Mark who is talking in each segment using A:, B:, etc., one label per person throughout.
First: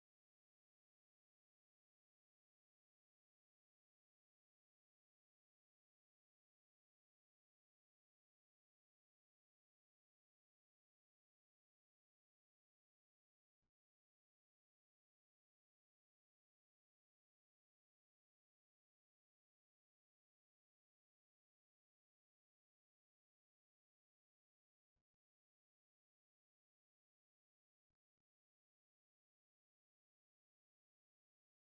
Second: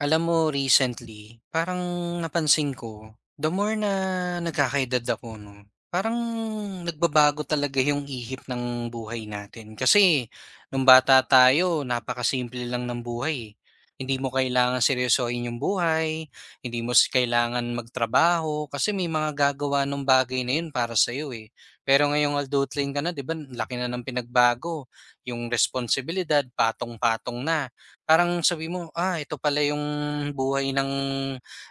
A: Alam mo recently, parang napansin ko, the more na nagkakaedad ako 'no, parang nagbabago talaga yung ihip ng buhay natin. Kasi nung bata tayo napakasimple lang ng buhay, eh. Hindi mo kailangan seryosohin yung buhay, hindi mo kailangan magtrabaho kasi may mga gagawa ng bagay na yun para sa'yo, eh. Pero ngayong adulthood ka na 'di ba, ang laki na ng pinagbago, yung responsibilidad patong-patong na. Parang sabi mo, "Ah, ito pala yung buhay ng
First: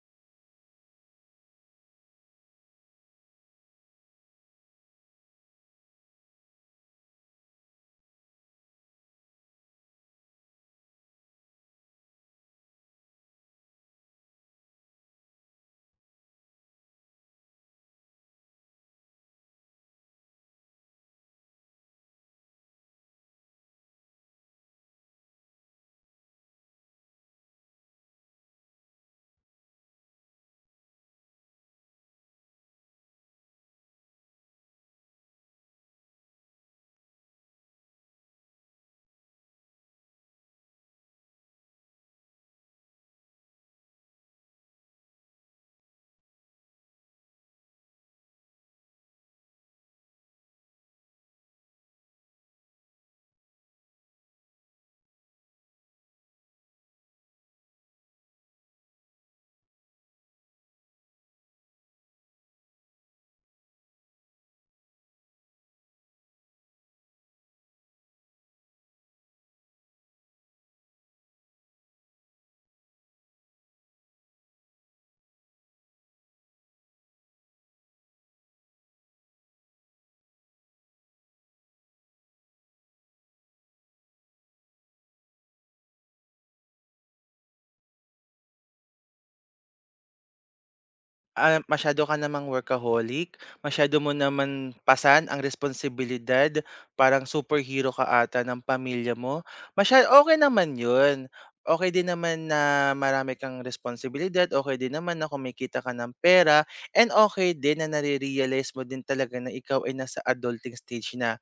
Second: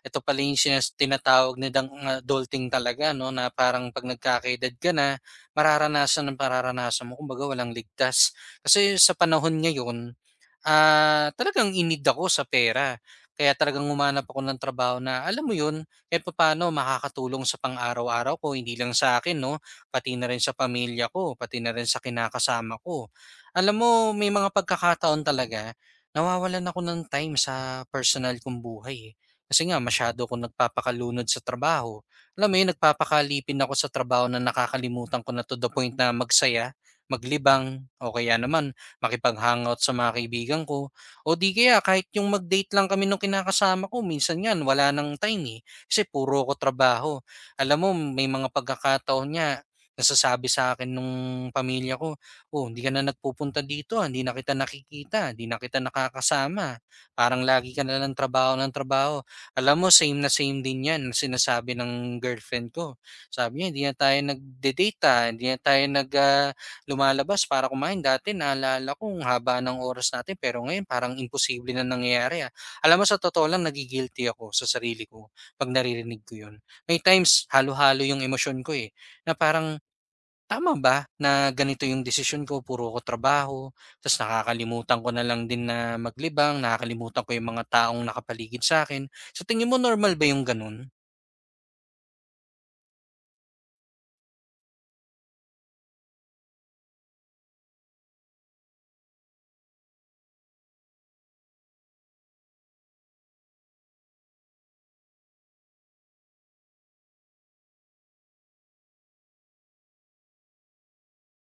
A: ito pala yung tinatawag nilang adulting talaga 'no." Na parang 'pag nagkakaedad ka na, mararanasan ng mararanasan mo. Kumbaga walang ligtas. Kasi sa panahon ngayon talagang in ako sa pera. Kaya talagang humanap ako ng trabaho na alam mo yun, kahit papaano makakatulong sa pang-araw-araw ko, hindi lang sa akin, no? Pati na rin sa pamilya ko, pati na rin sa kinakasama ko. Alam mo, may mga pagkakataon talaga, nawawalan ako ng time sa personal kong buhay, eh. Kasi nga, masyado ako nagpapakalunod sa trabaho. Alam mo yun, nagpapakalipin ako sa trabaho na nakakalimutan ko na to the point na magsaya, maglibang, o kaya naman makipag-hangout sa mga kaibigan ko. O di kaya kahit yung mag-date lang kami nung kinakasama ko, minsan nga wala ng time eh, kasi puro ko trabaho. Alam mo may mga pagkakataon nga, nasasabi sa akin nung pamilya ko, "Oh, hindi ka na nagpupunta dito, ah, hindi na kita nakikita, hindi na kita nakakasama, parang lagi ka na lang trabaho ng trabaho." Alam mo same na same din 'yan na sinasabi ng girlfriend ko. Sabi niya, "Hindi na tayo nagde-date, ah, hindi na tayo lumalabas para kumain. Dati naalala ko ang haba ng oras natin pero ngayon parang imposible na nangyayari, ah." Alam mo sa totoo lang nagi-guilty ako sa sarili ko 'pag naririnig ko 'yun. May times halo-halo 'yung emosyon ko, eh, na parang, "Tama ba na ganito 'yung desisyon ko, puro ko trabaho." Tapos nakakalimutan ko na lang din na maglibang, nakakalimutan ko 'yung mga taong nakapaligid sa'kin. Sa tingin mo normal ba 'yung gano'n?
B: Ah, masyado ka namang workaholic, masyado mo naman pasan ang responsibilidad, parang superhero ka ata ng pamilya mo. Masya okay naman 'yun. Okay din naman na marami kang responsibilidad, okay din naman na kumikita ka ng pera, and okay din na nare-realize mo din talaga na ikaw ay nasa adulting stage na.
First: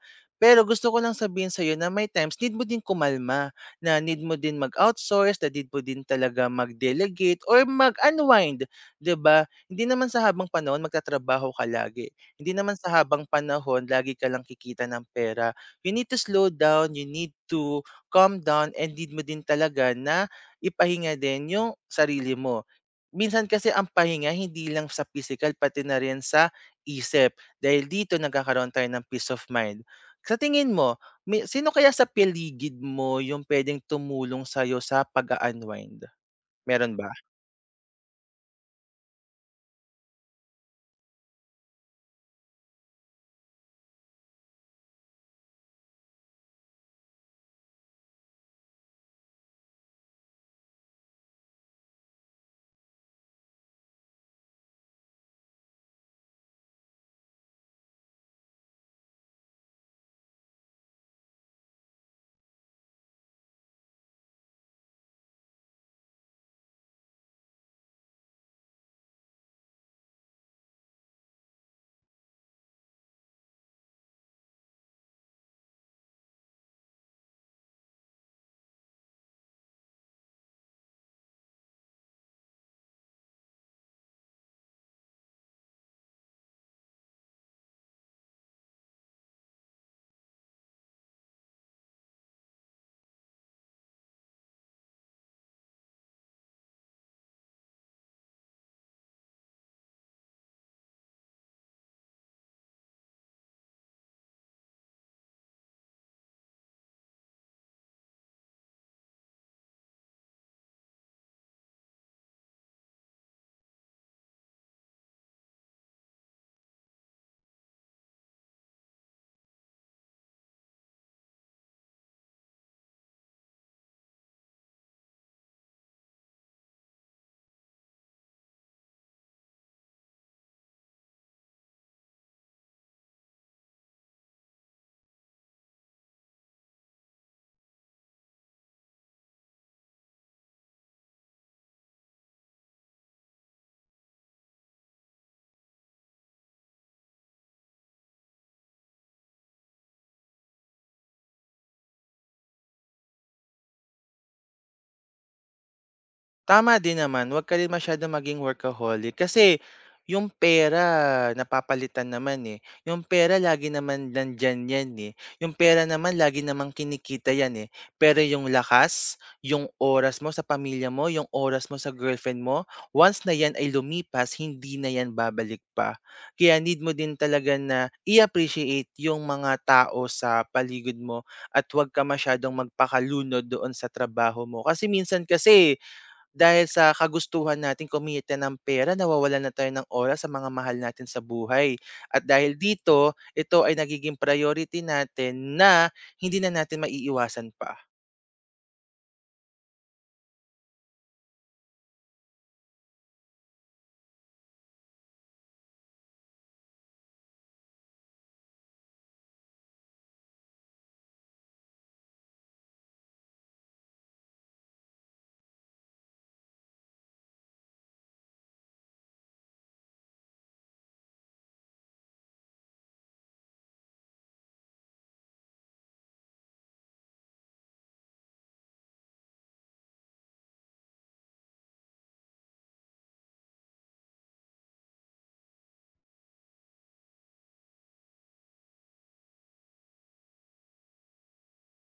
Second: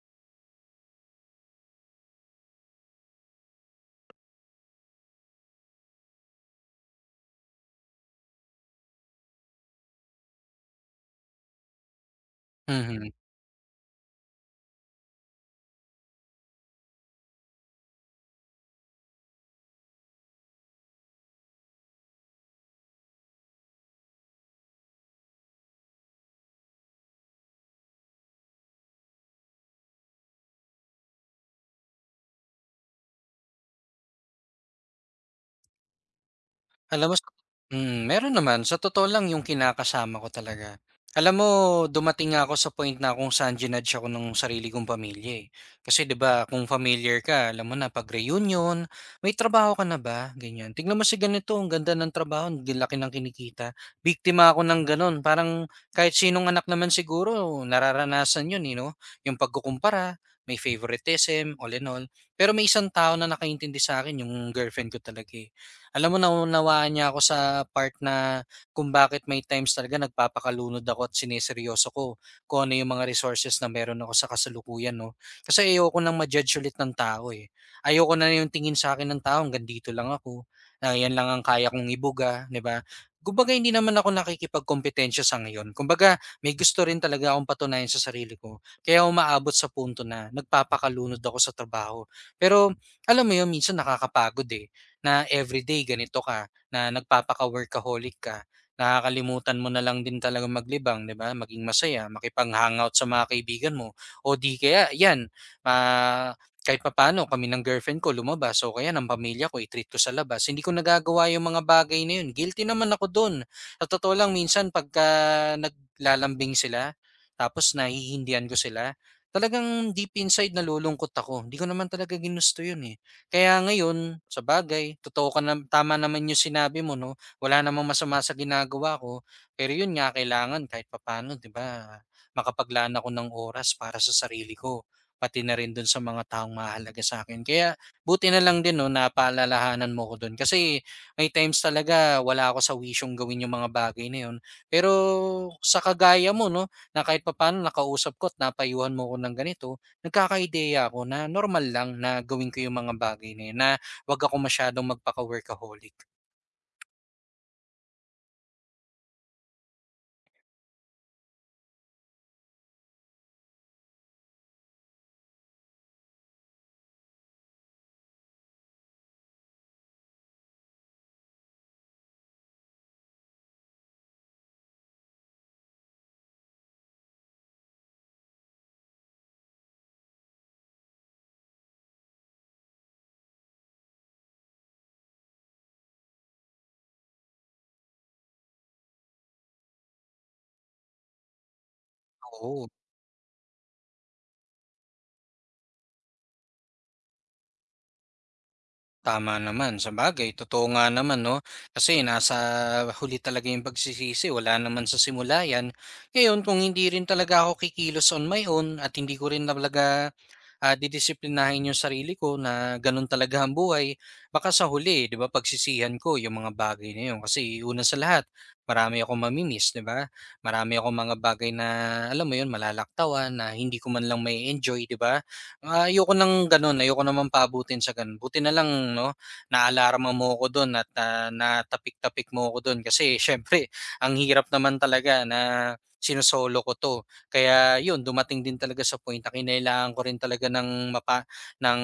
B: Pero gusto ko lang sabihin sa'yo na may times need mo din kumalma, na need mo din mag-outsource, na need mo din talaga mag-delegate or mag-unwind, 'di ba? Hindi naman sa habang panahon magtatrabaho ka lagi. Hindi naman sa
A: Mhm.
B: habang panahon lagi ka lang kikita ng pera. You need to slow down, you need to calm down, and need mo din talaga na ipahinga din yung sarili mo. Minsan kasi ang pahinga hindi lang sa physical, pati na rin sa isip. Dahil dito nagkakaroon tayo ng peace of mind. Sa tingin mo, may, sino kaya sa paligid mo yung pwedeng tumulong sa'yo sa pag-unwind? Meron ba?
A: Alam mo s mm, Meron naman. Sa totoo lang yung kinakasama ko talaga. Alam mo dumating nga ako sa point na kung saan jinudge ako ng sarili kong pamilya, eh. Kasi 'di ba kung familiar ka alam mo na 'pag reunion, "May trabaho ka na ba?" Ganyan. "Tingnan mo si ganito, ang ganda ng trabaho, ang laki ng kinikita." Biktima ako ng gano'n. Parang kahit sinong anak naman siguro nararanasan 'yun, eh, 'no? Yung pagkukumpara, may favoritism, all in all. Pero may isang tao na nakaintindi sa akin, yung girlfriend ko talaga, eh. Alam mo naunawaan niya ako sa part na kung bakit may times talaga nagpapakalunod ako at sineseryoso ko kung ano yung mga resources na meron ako sa kasalukuyan 'no. Kasi ayoko nang ma-judge ulit ng tao, eh. Ayoko na yung tingin sa akin ng tao hanggang dito lang ako, na 'yan lang ang kaya kong ibuga, 'di ba? Kumbaga hindi naman ako nakikipagkompetensya sa ngayon. Kumbaga may gusto rin talaga akong patunayan sa sarili ko kaya umaabot sa punto na nagpapakalunod ako sa trabaho. Pero alam mo yun minsan nakakapagod, eh, na everyday ganito ka, na nagpapaka-workaholic ka, nakakalimutan mo na lang din talagang maglibang, 'di ba? Maging masaya, makipag-hangout sa mga kaibigan mo o di kaya 'yan, ah, kahit papaano kami ng girlfriend ko lumabas o kaya ng pamilya ko i-treat ko sa labas. Hindi ko nagagawa yung mga bagay na yun. Guilty naman ako dun. Sa totoo lang minsan pagka naglalambing sila, tapos nahihindihan ko sila, talagang deep inside nalulungkot ako. Hindi ko naman talaga ginusto yun, eh. Kaya ngayon, sabagay, totoo ka na tama naman yung sinabi mo 'no, wala namang masama sa ginagawa ko. Pero yun nga, kailangan kahit papaano 'di ba, makapaglaan ako ng oras para sa sarili ko, pati na rin dun sa mga taong mahalaga sa akin. Kaya buti na lang din 'no, napaalalahanan mo ko dun kasi may times talaga wala ako sa wisyong gawin yung mga bagay na yun. Pero sa kagaya mo 'no, na kahit papaano nakausap ko at napayuhan mo ko ng ganito, nagkakaideya ako na normal lang na gawin ko yung mga bagay na yun, na 'wag ako masyadong magpaka-workaholic.
B: Tama din naman, 'wag ka rin masyadong maging workaholic kasi yung pera napapalitan naman, eh. Yung pera lagi naman nandiyan 'yan, eh. Yung pera naman lagi naman kinikita 'yan, eh. Pero yung lakas, yung oras mo sa pamilya mo, yung oras mo sa girlfriend mo, once na 'yan ay lumipas, hindi na 'yan babalik pa. Kaya need mo din talaga na i-appreciate yung mga tao sa paligid mo at 'wag ka masyadong magpakalunod doon sa trabaho mo. Kasi minsan kasi dahil sa kagustuhan nating kumita ng pera nawawalan na tayo ng oras sa mga mahal natin sa buhay. At dahil
A: Oo,
B: dito, ito ay nagiging priority natin na hindi na natin maiiwasan pa.
A: tama naman. Sabagay totoo nga naman 'no, kasi nasa huli talaga yung pagsisisi, wala naman sa simula yan. Ngayon kung hindi rin talaga ako kikilos on my own at hindi ko rin talaga didisiplinahin yung sarili ko na ganun talaga ang buhay, baka sa huli, 'di ba, pagsisihan ko yung mga bagay na yun. Kasi una sa lahat, marami akong mamimiss, 'di ba? Marami akong mga bagay na alam mo yun, malalaktawan na hindi ko man lang may enjoy, 'di ba? Ah, ayoko nang ganun, ayoko naman paabutin sa ganun. Buti na lang, no, naalarma mo ko doon at natapik-tapik mo ko doon kasi syempre, ang hirap naman talaga na sinosolo ko to. Kaya yun, dumating din talaga sa point na kinailangan ko rin talaga ng mapa ng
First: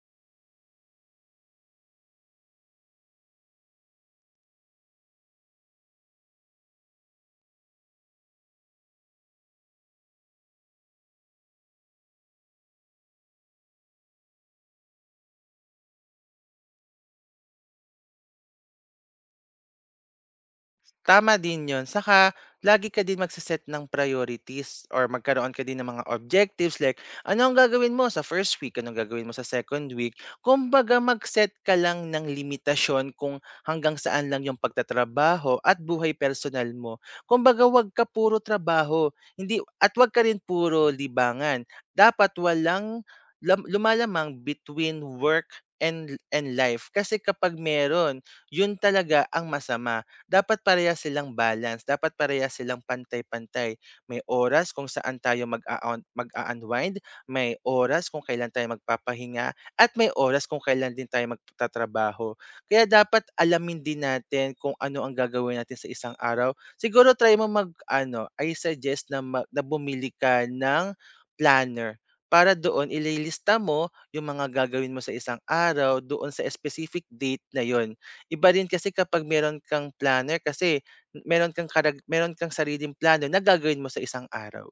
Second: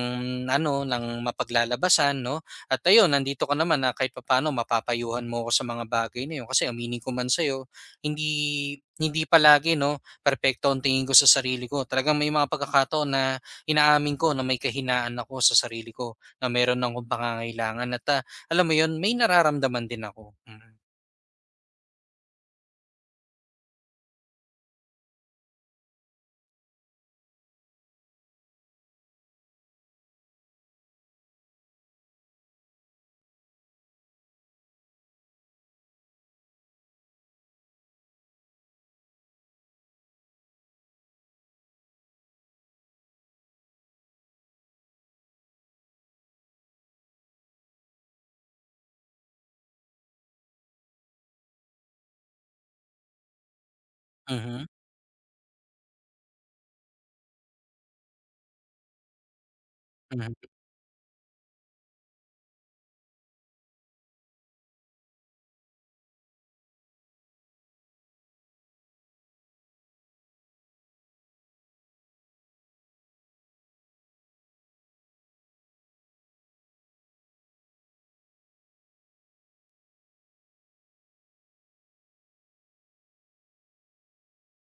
A: ano, ng mapaglalabasan 'no, at ayun nandito ka naman na kahit papaano mapapayuhan mo ako sa mga bagay na yun. Kasi aminin ko man sa'yo, hindi hindi palagi 'no, perpekto ang tingin ko sa sarili ko. Talagang may mga pagkakataon na inaamin ko na may kahinaan ako sa sarili ko, na meron akong pangangailangan at, ah, alam mo yun, may nararamdaman din ako. Mm.
B: Tama din 'yon, saka lagi ka din magse ng priorities or magkaroon ka din ng mga objectives like ano ang gagawin mo sa first week, anong gagawin mo sa second week. Kumbaga mag-set ka lang ng limitasyon kung hanggang saan lang yung pagtatrabaho at buhay personal mo. Kumbaga 'wag ka puro trabaho, hindi at 'wag ka rin puro libangan. Dapat walang lam lumalamang between work and life kasi kapag meron, 'yun talaga ang masama dapat parehas silang balance, dapat parehas silang pantay-pantay. May
A: Mhm,
B: oras kung saan tayo mag a mag-a-unwind, may oras kung kailan tayo magpapahinga, at may
A: mhm.
B: oras kung kailan din tayo magtatrabaho. Kaya dapat alamin din natin kung ano ang gagawin natin sa isang araw. Siguro try mo mag-ano, I suggest na mag na bumili ka ng planner. Para doon ililista mo yung mga gagawin mo sa isang araw doon sa specific date na yon. Iba rin kasi kapag meron kang planner kasi meron kang karag meron kang sariling plano na gagawin mo sa isang araw.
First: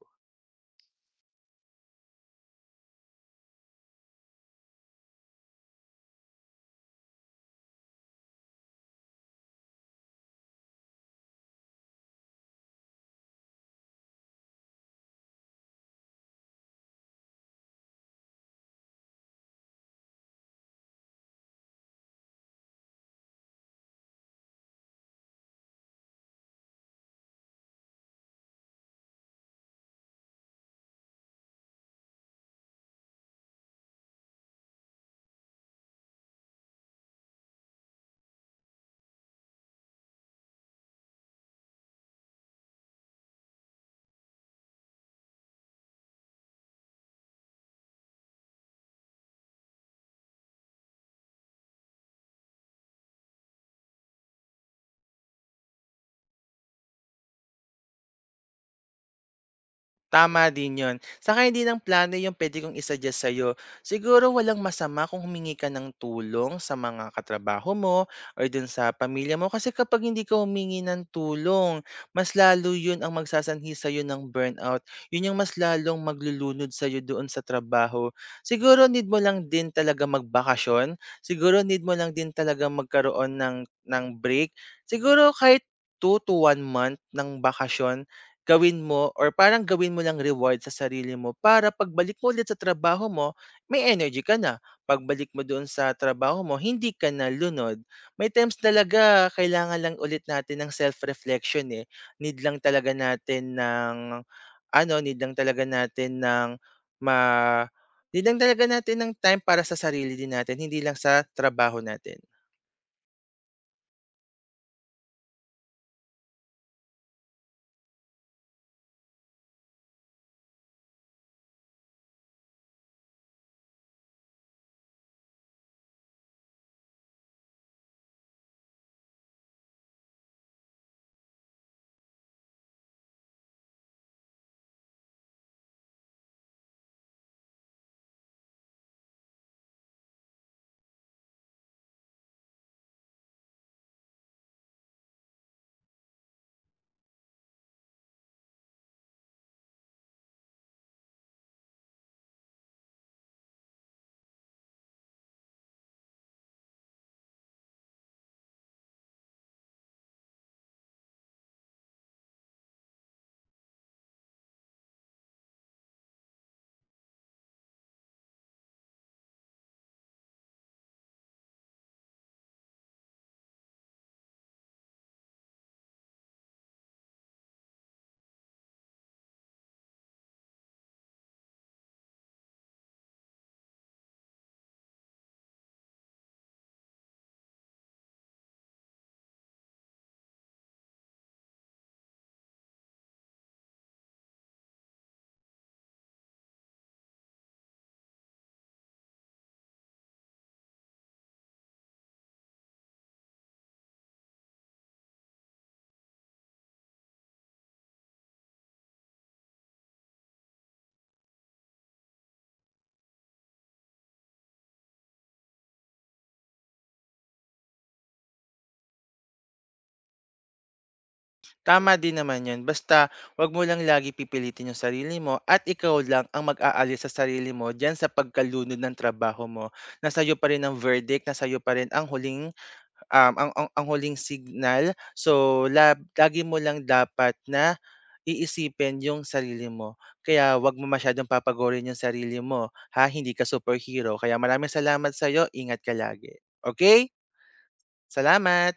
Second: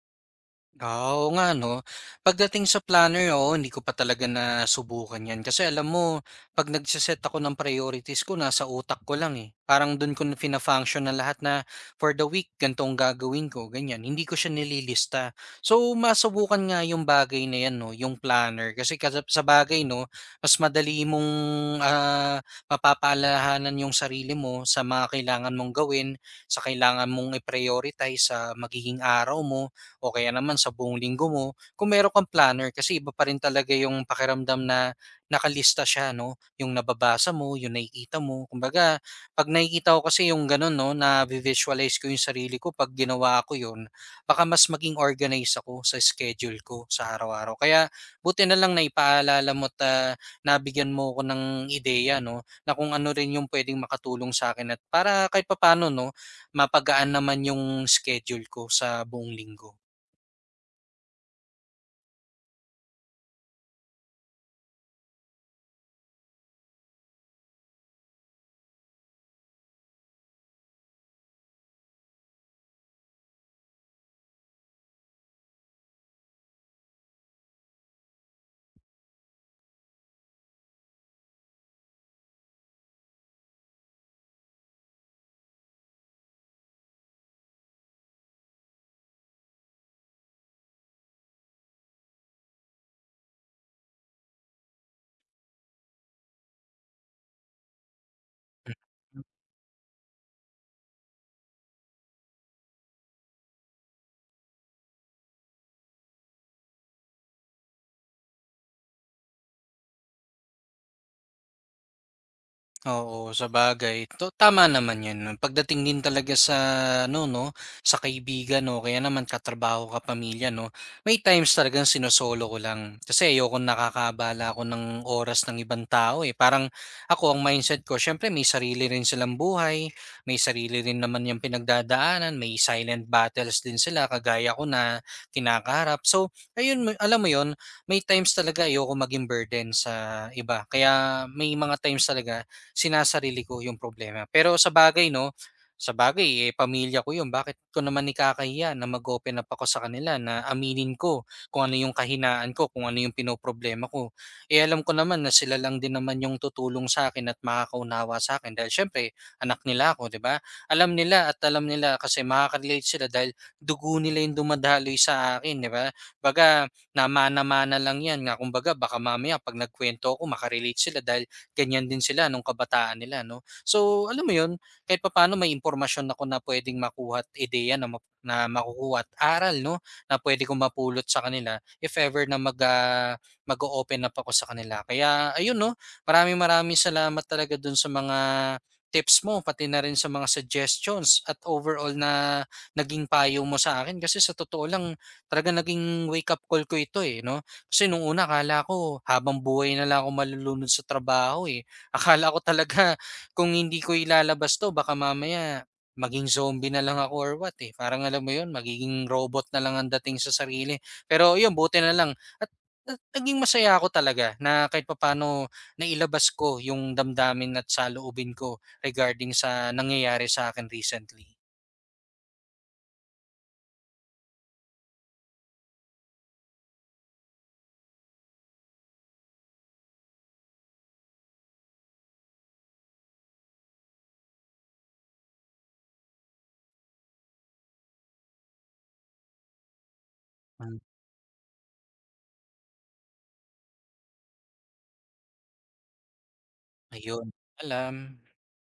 A: Ah, oo nga 'no. Pagdating sa planner, oo, hindi ko pa talaga nasubukan 'yan kasi alam mo 'pag nagse-set ako ng priorities ko nasa utak ko lang, eh. Parang dun ko na fina-function na lahat na for the week ganito ang gagawin ko, ganyan. Hindi ko siya nililista. So, masubukan nga yung bagay na 'yan 'no, yung planner kasi kasab sa bagay 'no, mas madali mong, ah, mapapaalalahanan yung sarili mo sa mga kailangan mong gawin, sa kailangan mong i-prioritize sa magiging araw mo o kaya naman sa buong linggo mo, kung meron kang planner kasi iba pa rin talaga yung pakiramdam na nakalista siya, no? Yung nababasa mo, yung nakikita mo. Kumbaga, pag nakikita ko kasi yung ganun, no, na visualize ko yung sarili ko pag ginawa ko yun, baka mas maging organized ako sa schedule ko sa araw-araw. Kaya buti na lang na ipaalala mo at nabigyan mo ko ng ideya, no, na kung ano rin yung pwedeng makatulong sa akin at para kahit papano, no, mapagaan naman yung schedule ko sa buong linggo.
B: Tama din 'yon. Saka hindi lang plano 'yung pwede kong i-suggest sa'yo. Siguro walang masama kung humingi ka ng tulong sa mga katrabaho mo or do'n sa pamilya mo kasi kapag hindi ka humingi ng tulong, mas lalo 'yun ang magsasanhi sa'yo ng burnout. 'Yun 'yung mas lalong maglulunod sa'yo doon sa trabaho. Siguro need mo lang din talaga magbakasyon, siguro need mo lang din talaga magkaroon ng break. Siguro kahit two to one month ng bakasyon gawin mo or parang gawin mo ng reward sa sarili mo para pagbalik mo ulit sa trabaho mo, may energy ka na. Pagbalik mo doon sa trabaho mo, hindi ka na lunod. May times talaga kailangan lang ulit natin ng self-reflection eh. Need lang talaga natin ng ano, need lang talaga natin ng ma need lang talaga natin ng time para sa sarili din natin, hindi lang sa trabaho natin.
A: Oo, sa bagay. To tama naman 'yun 'no, pagdating din talaga sa ano 'no, sa kaibigan no kaya naman katrabaho, pamilya 'no, may times talagang sinosolo ko lang. Kasi ayokong nakakabala ako ng oras ng ibang tao, eh. Parang ako ang mindset ko siyempre may sarili rin silang buhay, may sarili rin naman yung pinagdadaanan, may silent battles din sila kagaya ko na kinakaharap. So, ayun mo alam mo 'yun, may times talaga ayokong maging burden sa iba. Kaya may mga times talaga sinasarili ko yung problema. Pero sa bagay 'no, sa bagay eh, pamilya ko yun, bakit ko naman ikakahiya na mag-open up ako sa kanila na aminin ko kung ano yung kahinaan ko, kung ano yung pinoproblema ko. Eh, alam ko naman na sila lang din naman yung tutulong sa akin at makakaunawa sa'kin dahil siyempre anak nila ako, 'di ba? Alam nila at alam nila kasi makaka-relate sila dahil dugo nila yung dumadaloy sa akin, 'di ba? Kumbaga, namana-mana lang yan nga kumbaga baka mamaya 'pag nagkuwento ako maka-relate sila dahil ganyan din sila nung kabataan nila, no? So, alam mo yun, kahit papaano may impormasyon ako na pwedeng makuha at ideya na makukuha at aral, no? Na pwede kong mapulot sa kanila if ever na mag-open up ako sa kanila. Kaya, ayun, no? Maraming maraming salamat talaga dun sa mga tips mo, pati na rin sa mga suggestions at overall na naging payo mo sa akin kasi sa totoo lang talaga naging wake up call ko ito, eh, no? Kasi nung una akala ko habang buhay na lang ako malulunod sa trabaho, eh. Akala ko talaga kung hindi ko ilalabas 'to baka mamaya maging zombie na lang ako or what, eh. Parang alam mo 'yun, magiging robot na lang ang dating sa sarili. Pero 'yun, buti na lang at at naging masaya ako talaga na kahit papaano nailabas ko yung damdamin at saloobin ko regarding sa nangyayari sa akin recently.
B: Tama din naman 'yun, basta 'wag mo lang lagi pipilitin 'yung sarili mo at ikaw lang ang mag-aalis sa sarili mo diyan sa pagkalunod ng trabaho mo. Nasayo pa rin ang verdict, nasayo pa rin ang huling, ang ang huling signal. So, la lagi mo lang dapat na iisipin 'yung sarili mo. Kaya 'wag
A: Hmm.
B: mo masyadong papagorin 'yung sarili mo, ha, hindi ka superhero. Kaya maraming salamat sa'yo, ingat ka lagi. Okay?
A: Ayun, paalam.
B: Salamat.